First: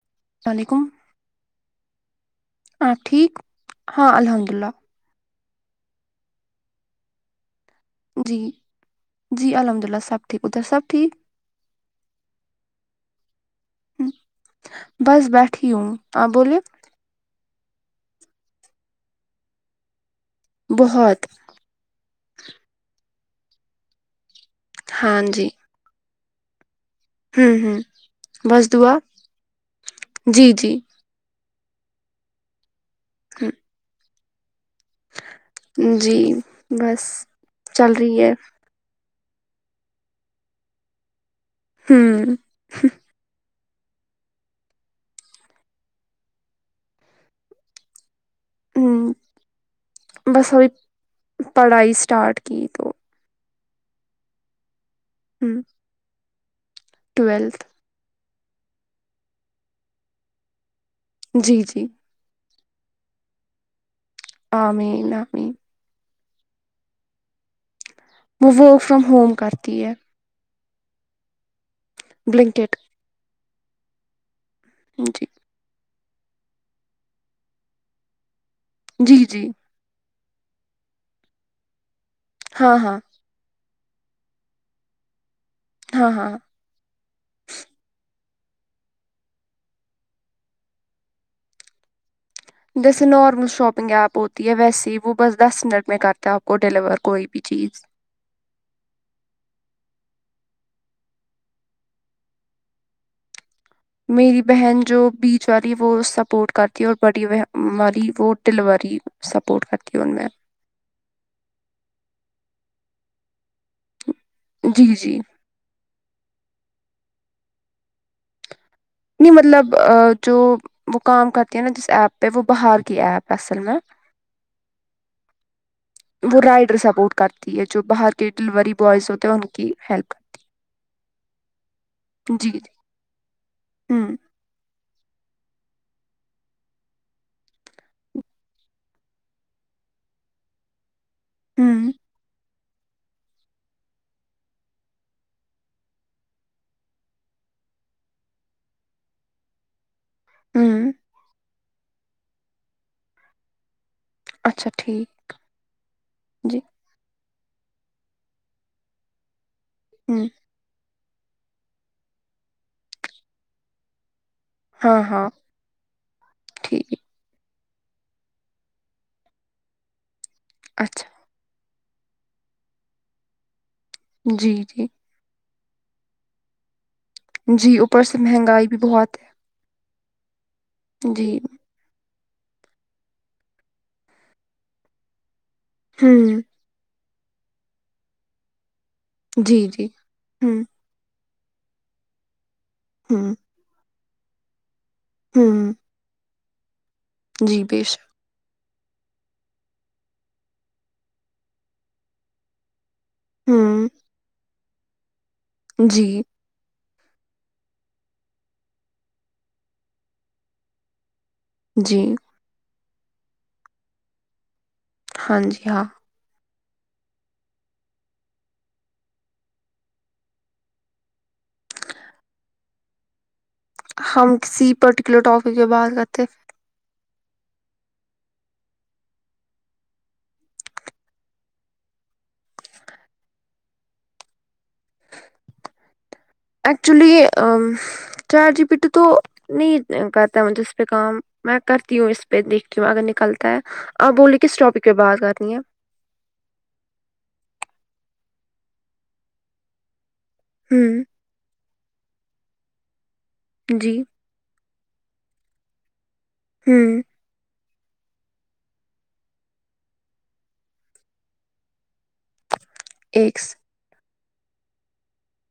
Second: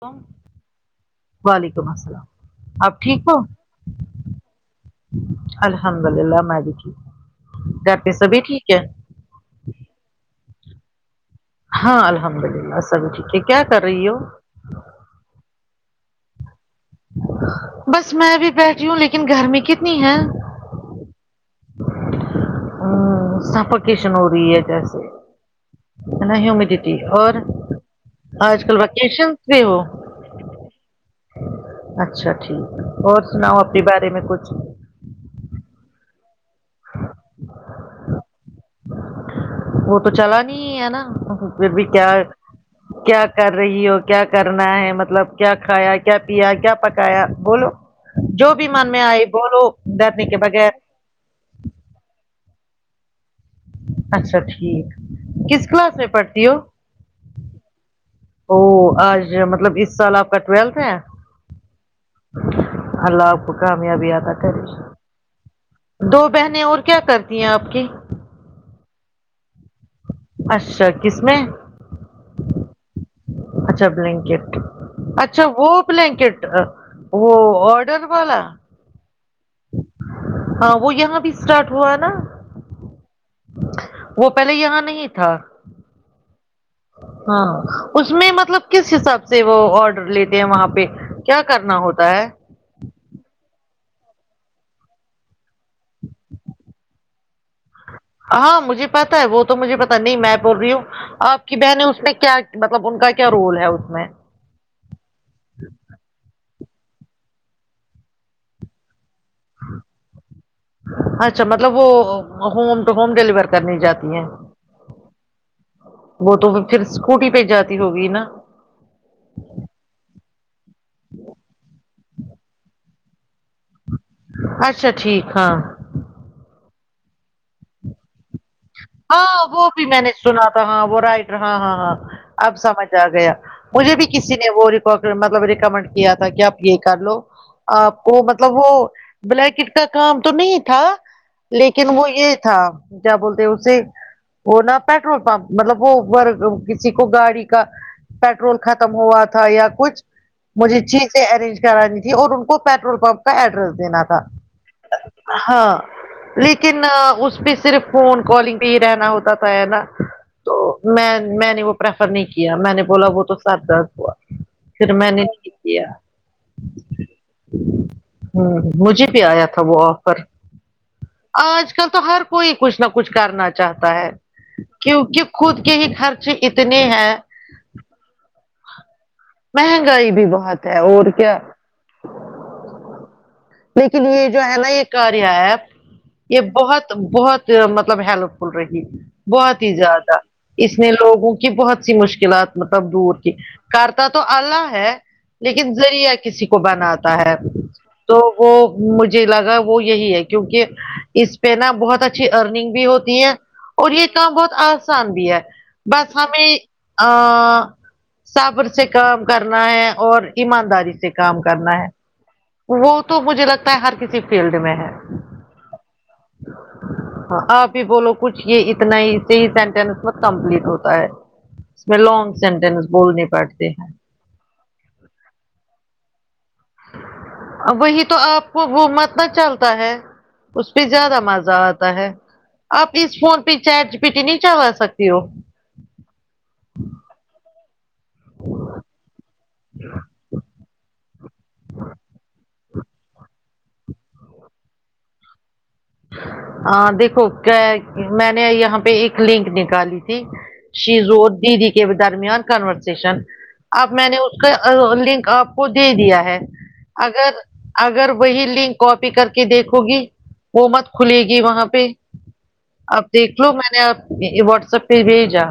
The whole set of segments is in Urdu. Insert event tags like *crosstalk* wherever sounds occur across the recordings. کون السلا م علیکم وعلیکم السلام آپ ٹھیک ہو ہاں الحمد للہ الحمد للہ میں بھی ٹھیک ہوں گھر پہ سب جی ہی ٹھیک ہے جی الحمد للہ سب ٹھیک ادھر سب ٹھیک ہاں الحمد للہ سب ٹھیک ہے کیا کر رہی ہو بس بیٹھی ہوں آپ بولیے بس میں بھی بیٹھی ہوں لیکن گرمی کتنی ہے بہت ا سفکیشن ہو رہی ہے جیسے ہاں جی نہی ںوں میں اور ہوں ہوں آج بس کل دعا ویکیشن پے ہو جی جی اچھا ٹھیک اور سناؤ اپنے بارے میں کچھ جی بس چل رہی ہے وہ تو چلا نی ہی ہے نا پھر بھی کیا ہے ہوں کیا کر رہی ہو کیا کرنا ہے مطلب کیا کھایا کیا پیا کیا پکایا بولو جو بھی من میں ہ آے بولو ڈرنے کے بس ابھی بغیر پڑھائی اسٹارٹ کی تو اچھا ٹھیک ہ کس کلاس میں پڑھتی ہو ٹویلتھ او آج مطلب اس سال آپ کا ٹویلتھ ہے جی جی اللہ آپ کو کامیابی عطا کرے امین امین دو بہنیں اور کیا کرتی ہیں آپ کی وہ ورک فرم ہوم کرتی ہے اچھا کس میں بلنکٹ اچھا بلینکٹ جی اچھا وہ بلینکٹ وہ آرڈر والا جی جی ہاں وہ یہاں بھی اسٹارٹ ہوا نا ہاں ہاں وہ پہلے یہاں نہیں تھا ہاں ہاں ہاں اس میں مطلب کس حساب سے وہ آرڈر لیتے ہیں وہاں پہ کیا کرنا ہوتا ہے جیسے نارمل شاپنگ ایپ ہوتی ہے ویسے ہی وہ بس دس منٹ میں کرتے ہیں آپ کو ڈیلیور کوئی بھی چیز ہاں مجھے پتا ہے وہ تو مجھے پتا نہیں میں بول رہی ہوں آپ کی بہنیں اس میں کیا مطلب ان کا کیا رول ہے اس میں میری بہن جو بیچ والی ہے وہ سپورٹ کرتی ہے اور بڑی ب ہ والی ڈیلیوری سپورٹ کر تی ان نے اچھا مطلب وہ ہوم تو ہوم ڈلیور کرنی جاتی ہیں جی جی وہ تو پھر اسکوٹی پہ جاتی ہوگی نا نہیں مطلب جو وہ کام کرتی ہے نا جس ایپ پہ وہ بہار کی ایپ اصل میں اچھا ٹھیک ہاں وہ رائڈر سپورٹ کرتی ہے جو باہر ڈلوری بوز ہاں وہ بھی میں نے سنا تھا ہاں وہ رائٹر ہاں ہاں ہاں کرتی۔ اب جی جی سمجھ آ گیا مجھے بھی ہوں کسی وہ مطلب ریکمنڈ کیا تھا کہ آپ یہ کر لو آپ کو مطلب وہ بلیکٹ کا کام تو نہیں تھا لیکن ہوں وہ یہ تھا کیا بولتے اسے وہ نا پیٹرول پمپ مطلب وہ اوبر کسی کو گاڑی کا پیٹرول ختم ہوا تھا یا کچھ مجھے ہوں چیزیں ارینج کرانی تھی اور ان کو پیٹرول پمپ کا ایڈریس دینا تھا اچھا ٹھیک ہاں جی لیکن اس پہ صرف فون کالنگ پہ ہی رہنا ہوتا تھا ہے نا ہممم تو میں میں نے وہ پریفر نہیں کیا میں نے بولا وہ تو سر درد ہوا پھر ہاں میں نے ہاں ٹھیک کیا ٹھیک ہاں مجھے بھی آیا تھا وہ آفر اچھا آج کل تو ہر کوئی کچھ نہ کچھ کرنا چاہتا ہے جی جی کیونکہ خود کے ہی خرچ اتنے ہیں جی اوپر سے مہنگائی بھی بہت ہے مہنگائی بھی بہت ہے اور کیا جی لیکن یہ جو ہے نا یہ کاریا ایپ یہ ہوں بہت بہت مطلب ہیلپ فل رہی جی بہت ہی جی زیادہ ہوں اس نے لوگوں کی بہت سی مشکلات مطلب دور کی ہوں کرتا تو اللہ ہے لیکن ہوں ذریعہ کسی کو بناتا ہے جی بے شک تو وہ مجھے لگا وہ یہی ہے کیونکہ اس پہ نا بہت اچھی ارننگ بھی ہوتی ہوں اور یہ کام بہت آسان بھی ہے بس جی ہمیں ا صبر سے کام کرنا ہے اور ایمانداری سے کام کرنا ہے جی وہ تو مجھے لگتا ہے ہر کسی فیلڈ میں ہے ہاں جی ہاں ہاں آپ ہی بولو کچھ یہ اتنا ہی صحیح سینٹینس میں کمپلیٹ ہوتا ہے اس میں لانگ سینٹینس بولنے پڑتے ہیں ہم کسی پرٹیکولر ٹاپک کے بات کرتے وہی تو آپ کو وہ مت نہ چلتا ہے اس پہ زیادہ مزہ آتا ہے آپ اس فون پہ چیٹ جی پی ٹی نہیں چلوا سکتی ہو ایکچولی چیٹ جی پی ٹی تو نہیں کر ھ اس پہ کام میں کرتی ہوں اس پہ دیکھتی ہوں اگر نکلتا ہے آپ بولیے کس ٹاپک پہ بات کرنی ہے ہاں دیکھو کیا میں نے یہاں پہ ایک لنک نکالی تھی شیز ہوں دیدی کے درمیان کانورسشن اب جی میں نے اس کا لنک آپ کو دے دیا ہے ہوں اگر اگر وہی لنک کاپی کر کے دیکھو گی وہ مت کھلے گی وہاں پہ اپ ایک دیکھ لو میں نے آپ یہ واٹس ایپ پہ بھیجا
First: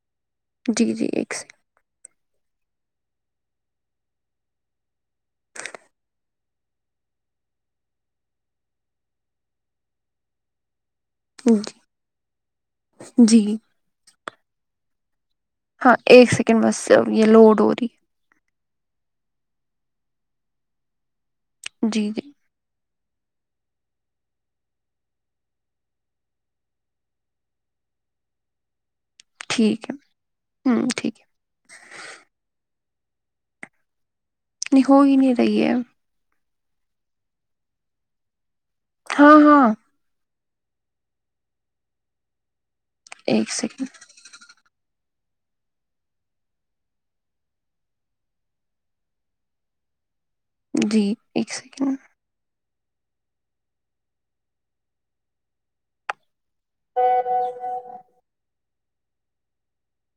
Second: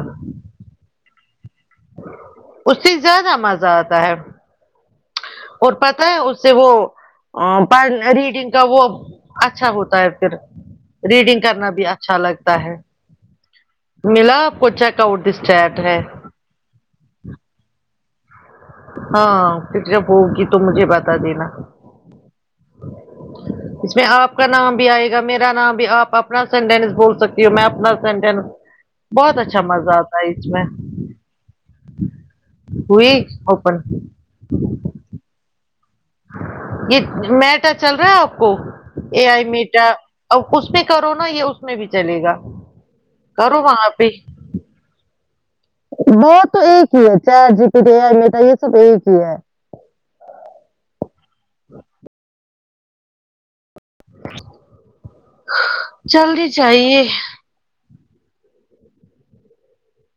جی جی ایک س اس سے زیادہ مزہ آتا ہے اور پتہ ہے اس سے وہ ا ریڈنگ کا وہ اچھا ہوتا ہے پھر ریڈنگ سیکنڈ کرنا بھی اچھا لگتا ہے جی ملا آپ کو چیک آؤٹ دس چیڈ ہاں ایک سیکنڈ بس یہ لوڈ ہو رہی ہاں پھر جب ہوگی تو مجھے بتا دینا جی جی اس میں آپ کا نام بھی آئے گا میرا نام بھی آپ اپنا سینٹینس بول سکتی ہو میں اپنا سینٹینس بہت اچھا ٹھیک مزہ آتا ہے اس میں ہوں ٹھیک ہے ہوئی *unintelligible* نہیں ہو ہی نہیں رہی ہے یہ میٹا چل رہا ہے آپ کو اے ہاں آئی ہاں میٹا اب اس پہ کرو نا یہ اس میں بھی چلے گا ایک کرو وہاں سیکنڈ پہ وہ تو ایک ہی ہے چیٹ جی پی ٹی میٹا یہ سب ایک ہی ہے جی ایک سیکنڈ جلدی چاہے ہیلو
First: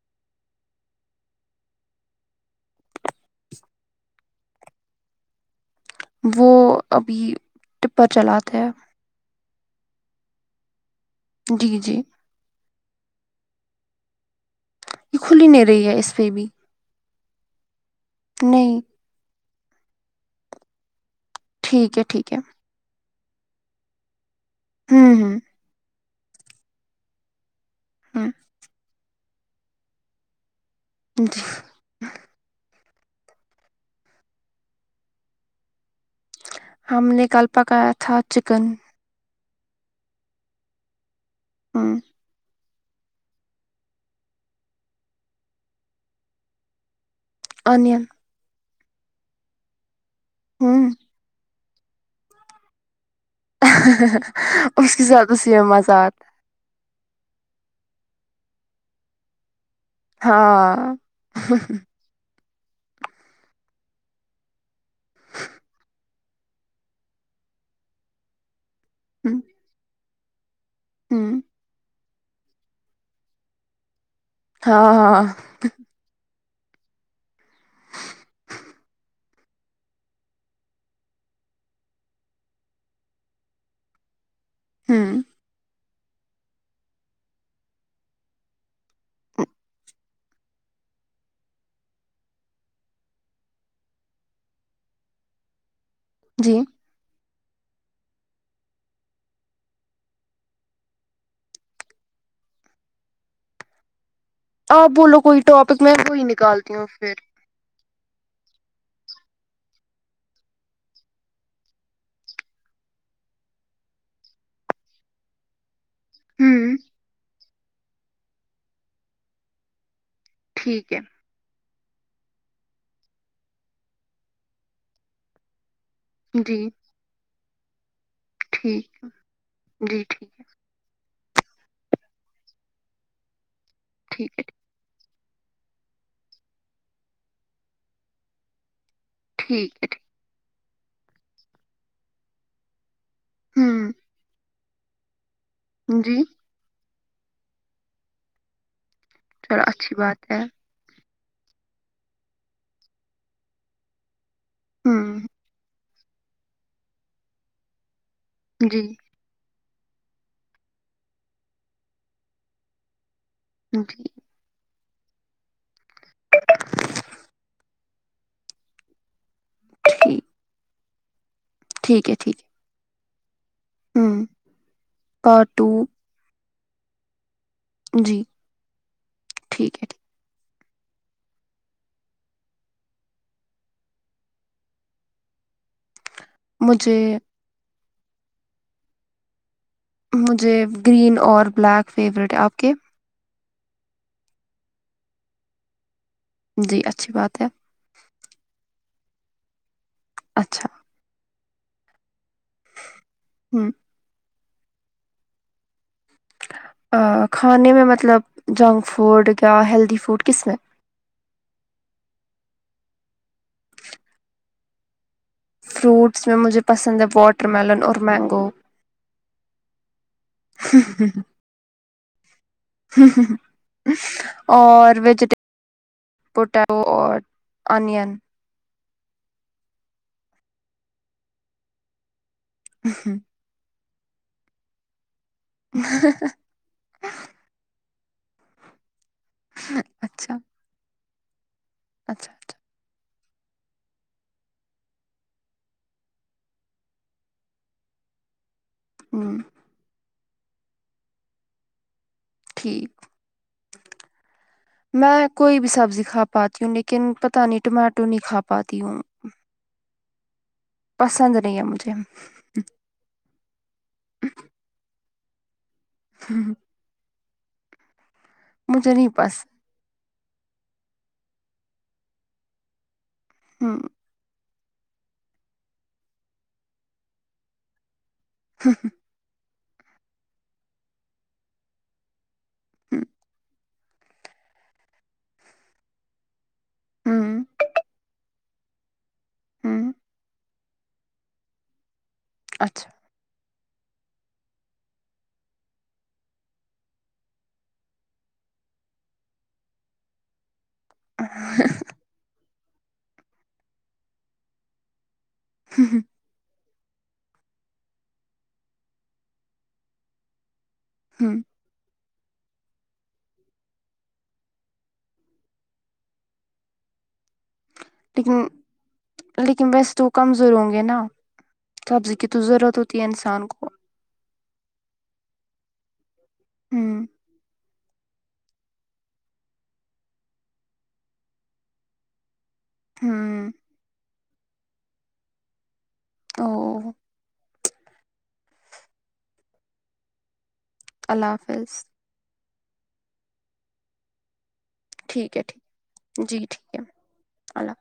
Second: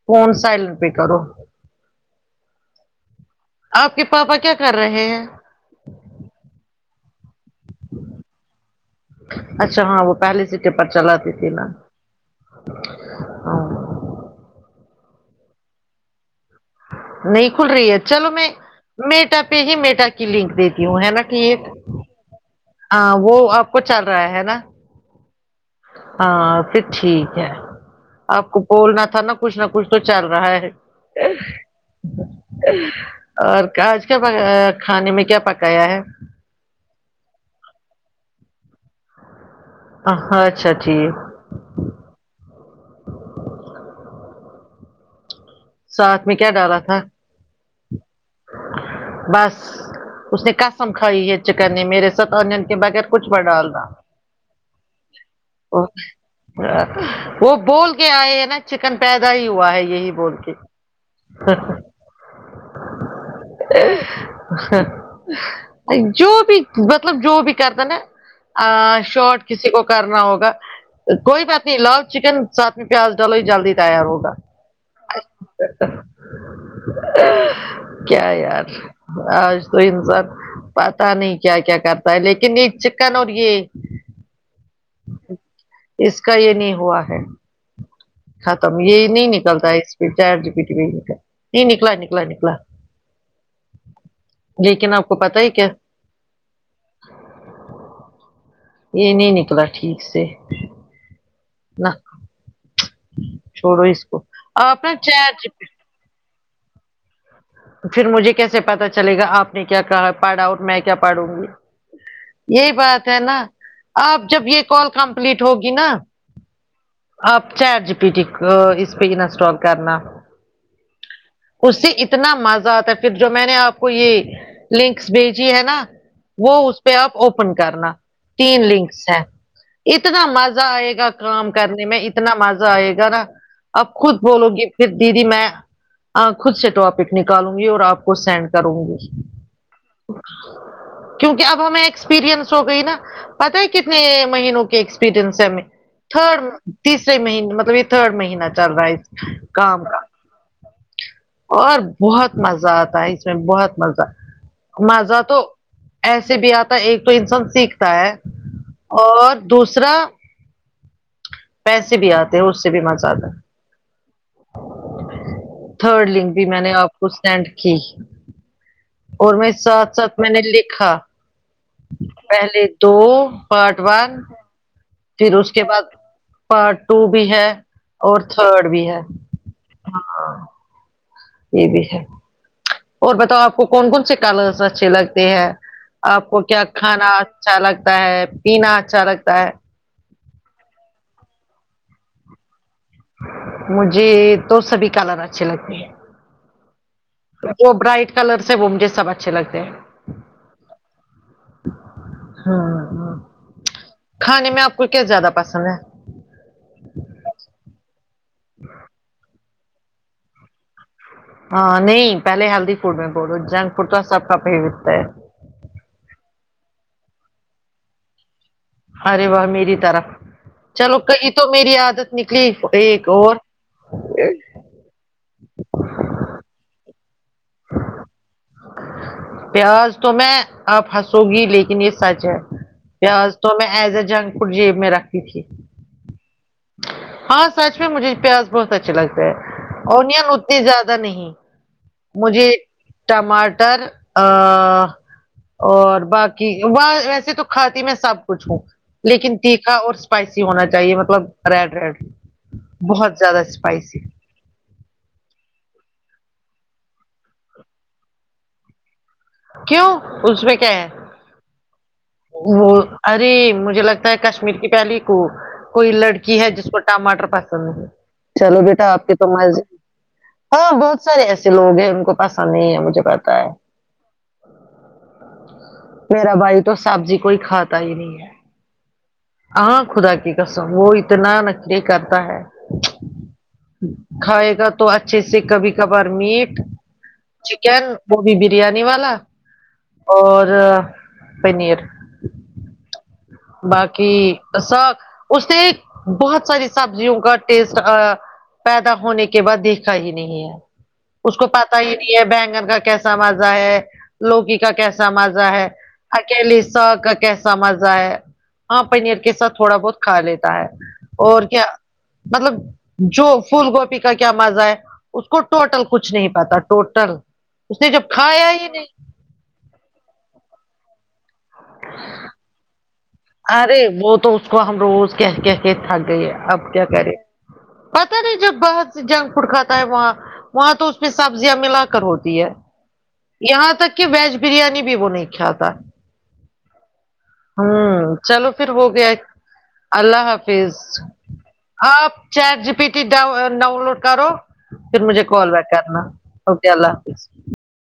فون سائلنٹ پہ کرو آپ کے پاپا کیا کر رہے ہیں وہ ابھی ٹپر چلاتے ہیں اچھا ہاں وہ پہلی ٹپر چلاتی تھی نا جی جی ہاں یہ کھلی نہیں رہی ہے اس پہ بھی نہیں کھل رہی ہے چلو میں نہیں میٹا پہ ہی میٹا کی لنک دیتی ہوں ہے نا ٹھیک ہے ٹھیک ہے ہاں وہ آپ کو چل رہا ہے نا ہوں ہوں ہاں پھر ٹھیک ہے ہوں آپ کو بولنا تھا نا کچھ نہ کچھ تو چل رہا ہے جی اور کاج کیا پکایا ہے کھانے میں کیا پکایا ہے ہم نے کل پکایا تھا چکن ہاں اچھا ٹھیک ہمم ساتھ میں کیا ڈالا تھا انین بس اس نے ہوں قسم کھائی ہے چکن نے میرے ساتھ این کے بغیر کچھ مت ڈالنا اس کے ساتھ اس یہ مزہ آتا وہ بول کے آئے ہے نا چکن پیدا ہی ہوا ہے یہی بول کے ہاں جو بھی مطلب جو بھی کرد نا ا شارٹ ہوں کسی کو کر ہوگا ہوں کوئی بات نہیں لاو چکن ساتھ میں پیاز ڈالو ہی جلدی تیار ہوگا ہاں ہاں *inaudible* کیا یار آج تو انسان پتا نہیں کیا کیا کرتا ہے لیکن یہ چکن اور یہ ہوں اس کا یہ نہیں ہوا ہے ختم یہ نہیں نکلتا اسپڈ چیٹ جی پی ٹی نہیں نکلا نکلا نکلا لیکن آپ کو پتا ہی کیا جی یہ نہیں نکلا ٹھیک سے نہ چھوڑو اس کو آپ نا بولو چیٹ کوئی جی پی- ٹاپک میں وہی نکالتی ہوں پھر پھر مجھے کیسے پتا چلے گا آپ نے کیا کہا پڑھا اور میں کیا پڑھوں گی یہی بات ہے نا آپ جب یہ کال کمپلیٹ ہوگی نا ہوں آپ چاٹ جی پی اس پہ انسٹال کرنا ٹھیک ہے اس سے ات اتنا مزہ آتا ہے پھر جو میں نے آپ کو یہ لنکس بھیجی ہے نا ہے وہ جی اس پہ آپ اوپن کرنا تین ٹھیک لنکس ہیں جی ٹھیک اتنا مز ہے مزہ آئے گا کام کرنے میں اتنا مزہ آئے گا نا اب خود ٹھیک بولو گے پھر دیدی میں خود سے ٹاپک نکالوں گی اور آپ کو سینڈ کروں گی ہے ٹھیک ہے کیونکہ اب ہمیں ایکسپیرئنس ہو گئی نا پتہ ہے کتنے مہینوں کے ایکسپیرنس ہے ہمیں جی تھرڈ تیسرے مہینے مطلب یہ تھرڈ مہینہ چل رہا ہے چلو کام اچھی کا بات ہے اور بہت مزہ آتا ہے اس میں بہت مزہ ہوں مزہ تو ایسے بھی آتا ہے ایک تو انسان سیکھتا ہے جی اور دوسرا پیسے بھی آتے ہیں اس سے بھی مزہ آتا ہے جی تھرڈ لنک بھی میں نے آپ کو سینڈ کی اور میں ساتھ ساتھ ٹھیک میں نے لکھا ٹھیک ہے ٹھیک پہلے دو پارٹ ہے ون ہوں پھر پارٹ اس کے ٹو بعد پارٹ ٹو بھی ہے اور جی تھرڈ بھی ہے ٹھیک ہے ٹھیک ہاں یہ بھی ہے اور بتاؤ آپ کو کون کون سے کالرس اچھے لگتے ہیں آپ کو کیا مجھے کھانا اچھا لگتا ہے پینا اچھا لگتا ہے مجھے گرین اور بلیک فیوریٹ ہے آپ کے مجھے تو سبھی کلر اچھے لگتے ہیں جی اچھی بات ہے وہ برائٹ کلرس ہے وہ مجھے سب اچھے لگتے ہیں اچھا ہاں ہاں ہمم کھانے میں آپ کو کیا زیادہ پسند ہے کھانے میں مطلب جنگ فوڈ کیا ہیلدی فوڈ کس میں ہاں نہیں پہلے ہیلدی فوڈ میں بولو جنگ فوڈ تو سب کا فیوریٹ ہے فروٹس میں مجھے پسند ہے واٹر میلن اور مینگو ارے واہ میری طرح چلو کئی تو میری عادت نکلی ہاں ایک اور ہ ہ اور ویجیٹی پوٹیٹو اور انین پیاز تو میں آپ ہنسو گی لیکن یہ سچ ہے پیاز تو میں ایز اے جنک فڈ جیب میں رکھتی تھی ہاں سچ میں مجھے پیاز بہت اچھے لگتا ہے اونین اچھا اتنی زیادہ نہیں اچھا مجھے اچھا ٹماٹر ا اور باقی ویسے تو کھاتی میں سب کچھ ہوں لیکن ہ تیکھا اور اسپائسی ہونا چاہیے مطلب ریڈ ریڈ ٹھیک بہت زیادہ اسپائسی میں کوئی بھی سبزی کھا پاتی ہوں لیکن پتا نہیں ٹماٹو نہیں کھا پاتی ہوں کیوں اس میں کیا ہے پسند نہیں ہے مجھے وہ ارے مجھے لگتا ہے کشمیر کی پہلی کو کوئی لڑکی ہے جس پر ٹماٹر پسند نہیں چلو بیٹا مجھے آپ نہیں کے تو پسند مزے ہاں بہت سارے ایسے لوگ ہیں ان کو پسند نہیں ہے مجھے پتا ہے ہمم میرا بھائی تو سبزی کوئی کھاتا ہی نہیں ہے ہ ہاں خدا کی قسم وہ اتنا نکری کرتا ہے ہمم کھائے گا تو اچھے سے کبھی کبھار میٹ ہ چکن وه بھی بریانی والا ہ اور پنیر اچھا باقی ا سب اس سے بہت ساری سبزیوں کا ٹیسٹ ایا پیدا ہونے کے بعد دیکھا ہی نہیں ہے اس ہ کو پتا ہی نہیں ہے بینگن کا کیسا مزہ ہے لوکی کا کیسا سا مزا ہے اکیلی ساگ کا کیسا مزہ ہے ہاں پنیر کے ساتھ تھوڑا بہت کھا لیتا ہے اور کیا مطلب جو پھول گوبھی کا کیا مزہ ہے اس کو ٹوٹل کچھ نہیں پتا ٹوٹل اس نے جب لیکن کھایا ہی نہیں لیکن ویسے تو کمزور ہوں گے نا سبزی کی تو ضرورت ہوتی ہے انسان کو ارے وہ تو اس کو ہم روز کہ کہ کے تھک گئے اب ہ کیا کرے پتاہ نہیں جب بہت سے جنک فوڈ کھاتا ہے وہاں وہاں تو اس پ سبزیاں ملا کر ہوتی ہے ہ یہاں تک کہ ویج بریانی بھی وہ نہیں کھاتا او ہوں چلو پھر ہو گیا اللہ حافظ اللہ حافظ آپ چیٹ جی پی ٹی ڈا ڈاؤن لوڈ کرو پھر مجھے ٹھیک ہے کال ٹھیک بیک کرنا جی اوکے ٹھیک ہے اللہ حافظ اللہ